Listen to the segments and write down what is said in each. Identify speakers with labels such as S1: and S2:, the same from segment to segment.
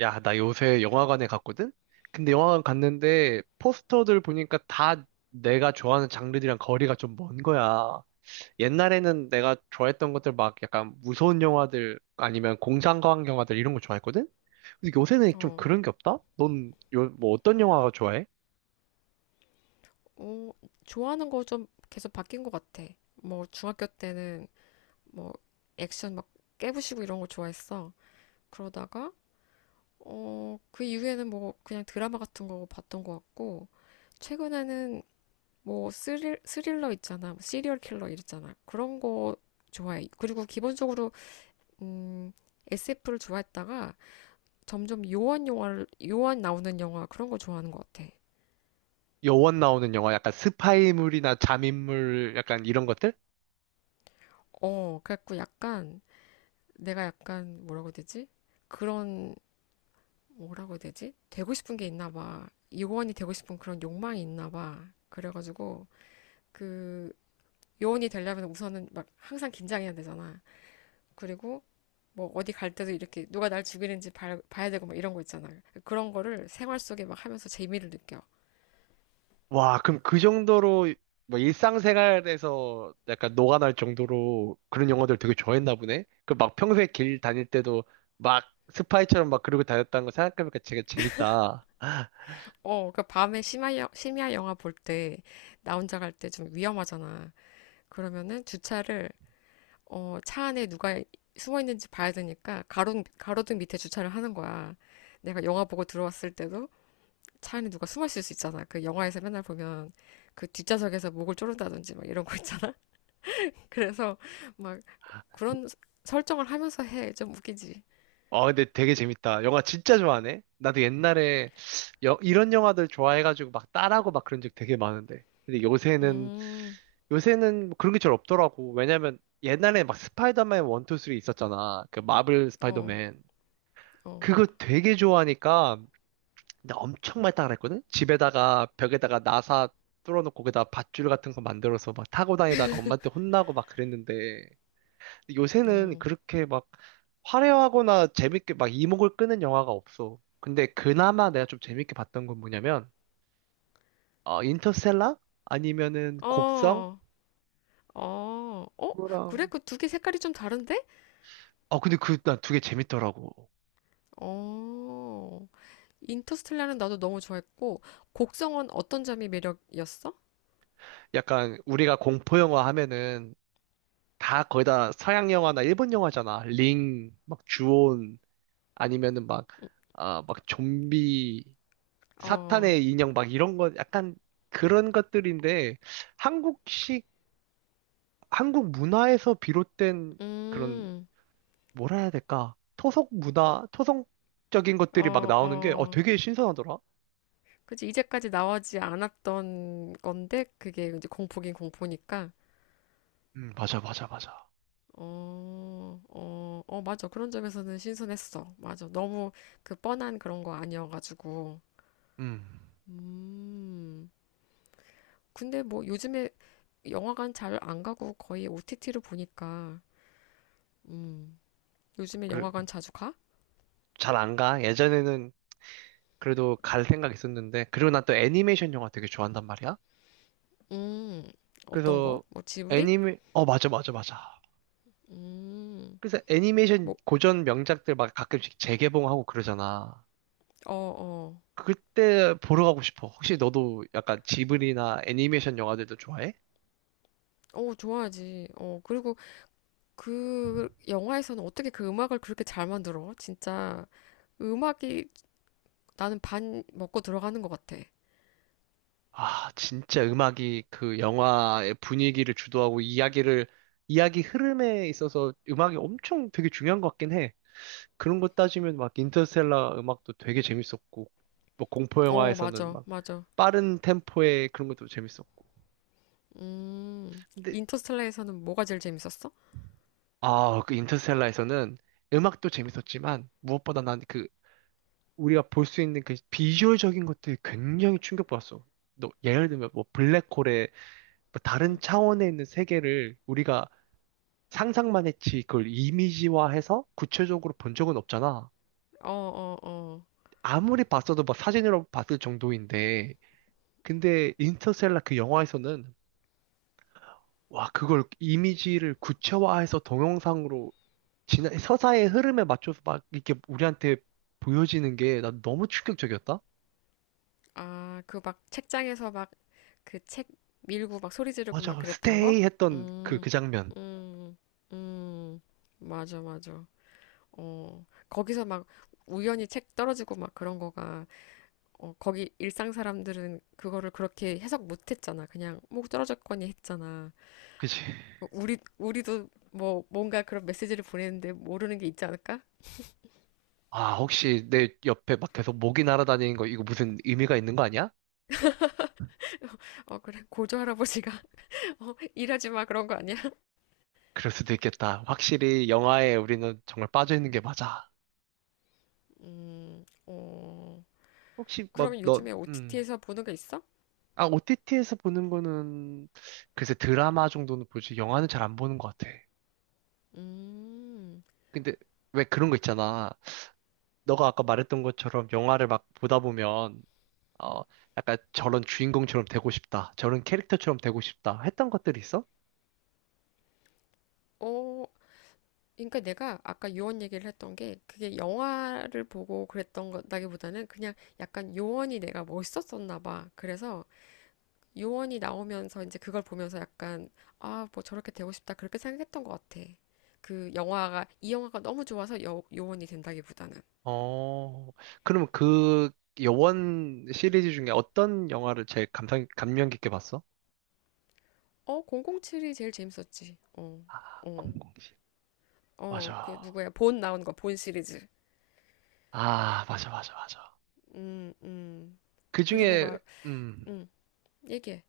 S1: 야, 나 요새 영화관에 갔거든? 근데 영화관 갔는데 포스터들 보니까 다 내가 좋아하는 장르들이랑 거리가 좀 먼 거야. 옛날에는 내가 좋아했던 것들 막 약간 무서운 영화들 아니면 공상과학 영화들 이런 거 좋아했거든? 근데 요새는 좀
S2: 어,
S1: 그런 게 없다? 넌 뭐 어떤 영화가 좋아해?
S2: 어, 좋아하는 거 좀 계속 바뀐 것 같아. 뭐, 중학교 때는 뭐, 액션 막 깨부시고 이런 거 좋아했어. 그러다가, 그 이후에는 뭐, 그냥 드라마 같은 거 봤던 것 같고, 최근에는 뭐, 스릴러 있잖아. 뭐 시리얼 킬러 이랬잖아. 그런 거 좋아해. 그리고 기본적으로, 음, SF를 좋아했다가 점점 요한 영화를, 요한 나오는 영화 그런 거 좋아하는 것 같아.
S1: 여원 나오는 영화, 약간 스파이물이나 잠입물 약간 이런 것들?
S2: 어, 그래갖고 약간 내가 약간 뭐라고 해야 되지? 그런 뭐라고 해야 되지? 되고 싶은 게 있나 봐. 요원이 되고 싶은 그런 욕망이 있나 봐. 그래가지고 그 요원이 되려면 우선은 막 항상 긴장해야 되잖아. 그리고 뭐 어디 갈 때도 이렇게 누가 날 죽이는지 봐야 되고 막 이런 거 있잖아. 그런 거를 생활 속에 막 하면서 재미를 느껴.
S1: 와, 그럼 그 정도로 뭐 일상생활에서 약간 녹아날 정도로 그런 영화들 되게 좋아했나 보네. 그 막 평소에 길 다닐 때도 막 스파이처럼 막 그러고 다녔다는 거 생각해보니까 되게 재밌다.
S2: 어, 그 밤에 심야 영화 볼 때 나 혼자 갈 때 좀 위험하잖아. 그러면은 주차를 차 안에 누가 숨어 있는지 봐야 되니까 가로등 밑에 주차를 하는 거야. 내가 영화 보고 들어왔을 때도 차 안에 누가 숨어 있을 수 있잖아. 그 영화에서 맨날 보면 그 뒷좌석에서 목을 조른다든지 막 이런 거 있잖아. 그래서 막 그런 설정을 하면서 해. 좀 웃기지.
S1: 어, 근데 되게 재밌다. 영화 진짜 좋아하네. 나도 옛날에 이런 영화들 좋아해가지고 막 따라하고 막 그런 적 되게 많은데. 근데 요새는
S2: 음,
S1: 요새는 그런 게 잘 없더라고. 왜냐면 옛날에 막 스파이더맨 1, 2, 3 있었잖아. 그 마블
S2: 어,
S1: 스파이더맨.
S2: 어.
S1: 그거 되게 좋아하니까 근데 엄청 많이 따라 그랬거든? 집에다가 벽에다가 나사 뚫어놓고 거기다 밧줄 같은 거 만들어서 막 타고 다니다가 엄마한테 혼나고 막 그랬는데 요새는
S2: 음.
S1: 그렇게 막 화려하거나 재밌게 막 이목을 끄는 영화가 없어. 근데 그나마 내가 좀 재밌게 봤던 건 뭐냐면 어, 인터스텔라? 아니면은 곡성?
S2: 어, 어, 어? 그래?
S1: 그거랑
S2: 그 두 개 색깔이 좀 다른데?
S1: 근데 그 난 두 개 재밌더라고.
S2: 어, 인터스텔라는 나도 너무 좋아했고, 곡성은 어떤 점이 매력이었어?
S1: 약간 우리가 공포 영화 하면은 다 거의 다 서양 영화나 일본 영화잖아. 링, 막 주온 아니면은 막, 아, 막 좀비,
S2: 어.
S1: 사탄의 인형 막 이런 것, 약간 그런 것들인데, 한국식, 한국 문화에서 비롯된 그런,
S2: 음,
S1: 뭐라 해야 될까? 토속 문화, 토성적인 것들이 막
S2: 어,
S1: 나오는 게,
S2: 어.
S1: 되게 신선하더라?
S2: 그치, 이제까지 나오지 않았던 건데, 그게 이제 공포긴 공포니까.
S1: 맞아, 맞아, 맞아.
S2: 어, 어, 어, 맞아. 그런 점에서는 신선했어. 맞아. 너무 그 뻔한 그런 거 아니어가지고.
S1: 음,
S2: 음. 근데 뭐 요즘에 영화관 잘 안 가고 거의 OTT로 보니까, 음. 요즘에
S1: 그
S2: 영화관 자주 가?
S1: 잘안 가. 예전에는 그래도 갈 생각 있었는데, 그리고 난 또 애니메이션 영화 되게 좋아한단 말이야?
S2: 음. 어떤 거?
S1: 그래서
S2: 뭐 지브리?
S1: 어, 맞아, 맞아, 맞아.
S2: 음.
S1: 그래서 애니메이션
S2: 뭐,
S1: 고전 명작들 막 가끔씩 재개봉하고 그러잖아.
S2: 어, 어.
S1: 그때 보러 가고 싶어. 혹시 너도 약간 지브리나 애니메이션 영화들도 좋아해?
S2: 어, 좋아하지. 어, 그리고 그 영화에서는 어떻게 그 음악을 그렇게 잘 만들어? 진짜 음악이 나는 반 먹고 들어가는 것 같아.
S1: 아, 진짜 음악이 그 영화의 분위기를 주도하고 이야기 흐름에 있어서 음악이 엄청 되게 중요한 것 같긴 해. 그런 거 따지면 막 인터스텔라 음악도 되게 재밌었고, 뭐 공포
S2: 어,
S1: 영화에서는
S2: 맞아,
S1: 막
S2: 맞아.
S1: 빠른 템포의 그런 것도 재밌었고.
S2: 음,
S1: 근데
S2: 인터스텔라에서는 뭐가 제일 재밌었어?
S1: 아, 그 인터스텔라에서는 음악도 재밌었지만 무엇보다 난 그 우리가 볼 수 있는 그 비주얼적인 것들이 굉장히 충격받았어. 너 예를 들면 뭐 블랙홀의 뭐 다른
S2: 음,
S1: 차원에 있는 세계를 우리가 상상만 했지 그걸 이미지화해서 구체적으로 본 적은 없잖아.
S2: 어, 어, 어.
S1: 아무리 봤어도 막 사진으로 봤을 정도인데 근데 인터스텔라 그 영화에서는 와 그걸 이미지를 구체화해서 동영상으로 지난 서사의 흐름에 맞춰서 막 이렇게 우리한테 보여지는 게 난 너무 충격적이었다.
S2: 아, 그 막 책장에서 막 그 책 밀고 막 소리 지르고 막
S1: 맞아,
S2: 그랬던 거?
S1: 스테이 했던
S2: 음,
S1: 그 장면.
S2: 음, 음, 맞아, 맞아. 어, 거기서 막 우연히 책 떨어지고 막 그런 거가 어, 거기 일상 사람들은 그거를 그렇게 해석 못 했잖아. 그냥 목 떨어졌거니 했잖아.
S1: 그치?
S2: 어, 우리도 뭐 뭔가 그런 메시지를 보내는데 모르는 게 있지 않을까?
S1: 아, 혹시 내 옆에 막 계속 모기 날아다니는 거 이거 무슨 의미가 있는 거 아니야?
S2: 어, 그래. 고조 할아버지가 어, 일하지 마 그런 거 아니야?
S1: 그럴 수도 있겠다. 확실히 영화에 우리는 정말 빠져있는 게 맞아.
S2: 어,
S1: 혹시 막
S2: 그러면 요즘에 OTT에서 보는 게 있어?
S1: 아, OTT에서 보는 거는 글쎄 드라마 정도는 보지 영화는 잘 안 보는 것 같아.
S2: 음,
S1: 근데 왜 그런 거 있잖아. 너가 아까 말했던 것처럼 영화를 막 보다 보면 어, 약간 저런 주인공처럼 되고 싶다. 저런 캐릭터처럼 되고 싶다. 했던 것들이 있어?
S2: 어, 그러니까 내가 아까 요원 얘기를 했던 게 그게 영화를 보고 그랬던 거다기보다는 그냥 약간 요원이 내가 멋있었었나 봐. 그래서 요원이 나오면서 이제 그걸 보면서 약간 아, 뭐 저렇게 되고 싶다 그렇게 생각했던 것 같아. 그 영화가 이 영화가 너무 좋아서 요원이 된다기보다는
S1: 어, 그럼 그 여원 시리즈 중에 어떤 영화를 제일 감명 깊게 봤어?
S2: 어, 007이 제일 재밌었지. 어,
S1: 아,
S2: 어,
S1: 007.
S2: 어, 그
S1: 맞아.
S2: 누구야? 본 나온 거, 본 시리즈.
S1: 아, 맞아, 맞아, 맞아.
S2: 음, 음.
S1: 그
S2: 그리고
S1: 중에,
S2: 막,
S1: 음,
S2: 음, 얘기해.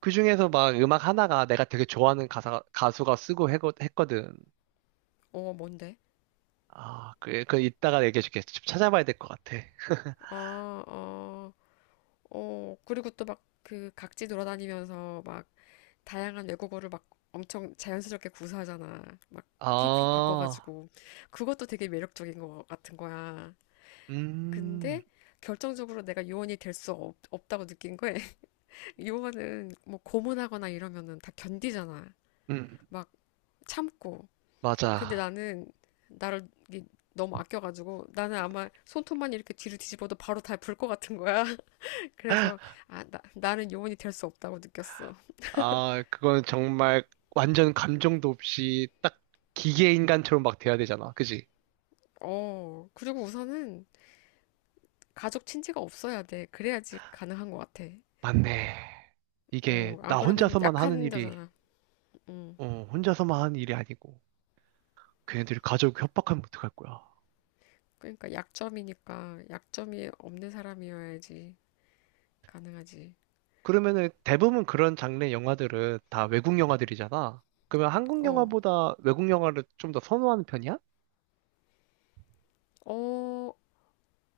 S1: 그 중에서 막 음악 하나가 내가 되게 좋아하는 가수가 쓰고 했거든.
S2: 어, 뭔데?
S1: 아, 그래, 그 이따가 얘기해줄게. 좀 찾아봐야 될 것 같아.
S2: 아, 어, 어. 그리고 또 막 그 각지 돌아다니면서 막 다양한 외국어를 막 엄청 자연스럽게 구사하잖아. 막 휙휙
S1: 아,
S2: 바꿔가지고. 그것도 되게 매력적인 것 같은 거야.
S1: 음,
S2: 근데 결정적으로 내가 요원이 될 수 없다고 느낀 거야. 요원은 뭐 고문하거나 이러면은 다 견디잖아.
S1: 음,
S2: 막 참고. 근데
S1: 맞아.
S2: 나는 나를 이게 너무 아껴가지고 나는 아마 손톱만 이렇게 뒤로 뒤집어도 바로 다 불 것 같은 거야. 그래서 아, 나는 요원이 될 수 없다고 느꼈어.
S1: 아, 그건 정말 완전 감정도 없이 딱 기계 인간처럼 막 돼야 되잖아. 그지?
S2: 어, 그리고 우선은 가족 친지가 없어야 돼. 그래야지 가능한 것 같아.
S1: 맞네. 이게
S2: 어,
S1: 나
S2: 안 그러면
S1: 혼자서만 하는
S2: 약한
S1: 일이,
S2: 자잖아. 음.
S1: 혼자서만 하는 일이 아니고, 걔네들이 가족 협박하면 어떡할 거야.
S2: 그러니까 약점이니까 약점이 없는 사람이어야지 가능하지.
S1: 그러면은 대부분 그런 장르의 영화들은 다 외국 영화들이잖아. 그러면 한국
S2: 어,
S1: 영화보다 외국 영화를 좀 더 선호하는 편이야?
S2: 어,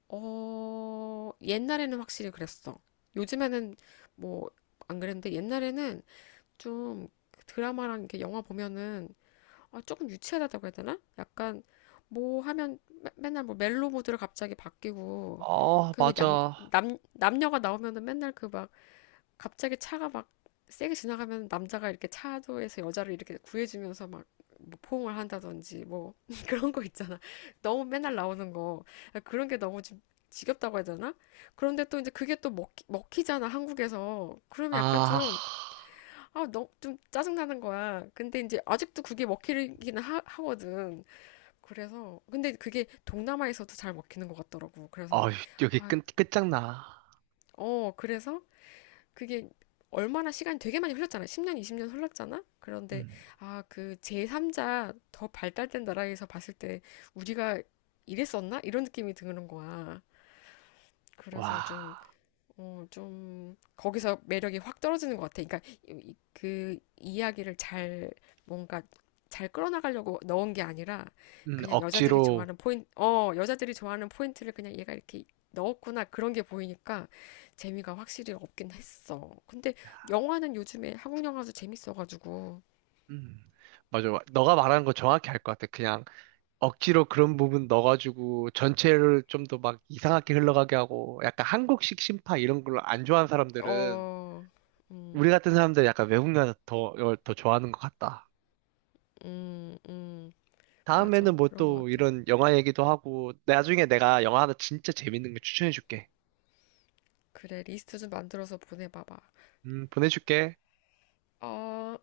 S2: 어, 옛날에는 확실히 그랬어. 요즘에는 뭐 안 그랬는데 옛날에는 좀 드라마랑 이렇게 영화 보면은 아, 조금 유치하다고 해야 되나? 약간 뭐 하면 맨날 뭐 멜로 모드로 갑자기 바뀌고
S1: 아,
S2: 그리고
S1: 맞아.
S2: 남녀가 나오면은 맨날 그 막 갑자기 차가 막 세게 지나가면 남자가 이렇게 차도에서 여자를 이렇게 구해주면서 막뭐 포옹을 한다든지 뭐 그런 거 있잖아. 너무 맨날 나오는 거. 아, 그런 게 너무 좀 지겹다고 해야 되나? 그런데 또 이제 그게 또 먹히잖아, 한국에서. 그러면 약간
S1: 아,
S2: 좀 아, 너무 좀 짜증나는 거야. 근데 이제 아직도 그게 먹히긴 하거든. 그래서, 근데 그게 동남아에서도 잘 먹히는 것 같더라고.
S1: 아,
S2: 그래서,
S1: 여기
S2: 아,
S1: 끝장나.
S2: 어, 그래서 그게 얼마나 시간이 되게 많이 흘렀잖아. 10년, 20년 흘렀잖아? 그런데,
S1: 음.
S2: 아, 그 제3자 더 발달된 나라에서 봤을 때 우리가 이랬었나? 이런 느낌이 드는 거야.
S1: 와.
S2: 그래서 좀 어, 좀, 거기서 매력이 확 떨어지는 것 같아. 그러니까, 그 이야기를 잘, 뭔가, 잘 끌어나가려고 넣은 게 아니라, 그냥 여자들이
S1: 억지로
S2: 좋아하는 포인트, 어, 여자들이 좋아하는 포인트를 그냥 얘가 이렇게 넣었구나. 그런 게 보이니까, 재미가 확실히 없긴 했어. 근데, 영화는 요즘에 한국 영화도 재밌어가지고,
S1: 음, 맞아. 너가 말하는 거 정확히 알 것 같아. 그냥 억지로 그런 부분 넣어가지고 전체를 좀 더 막 이상하게 흘러가게 하고 약간 한국식 심파 이런 걸로 안 좋아하는 사람들은
S2: 어, 음,
S1: 우리 같은 사람들 약간 외국 영화 이걸 더 좋아하는 것 같다.
S2: 음, 음, 맞아.
S1: 다음에는 뭐
S2: 그런 것
S1: 또
S2: 같아.
S1: 이런 영화 얘기도 하고 나중에 내가 영화 하나 진짜 재밌는 거 추천해줄게.
S2: 그래, 리스트 좀 만들어서 보내봐봐.
S1: 보내줄게.
S2: 어,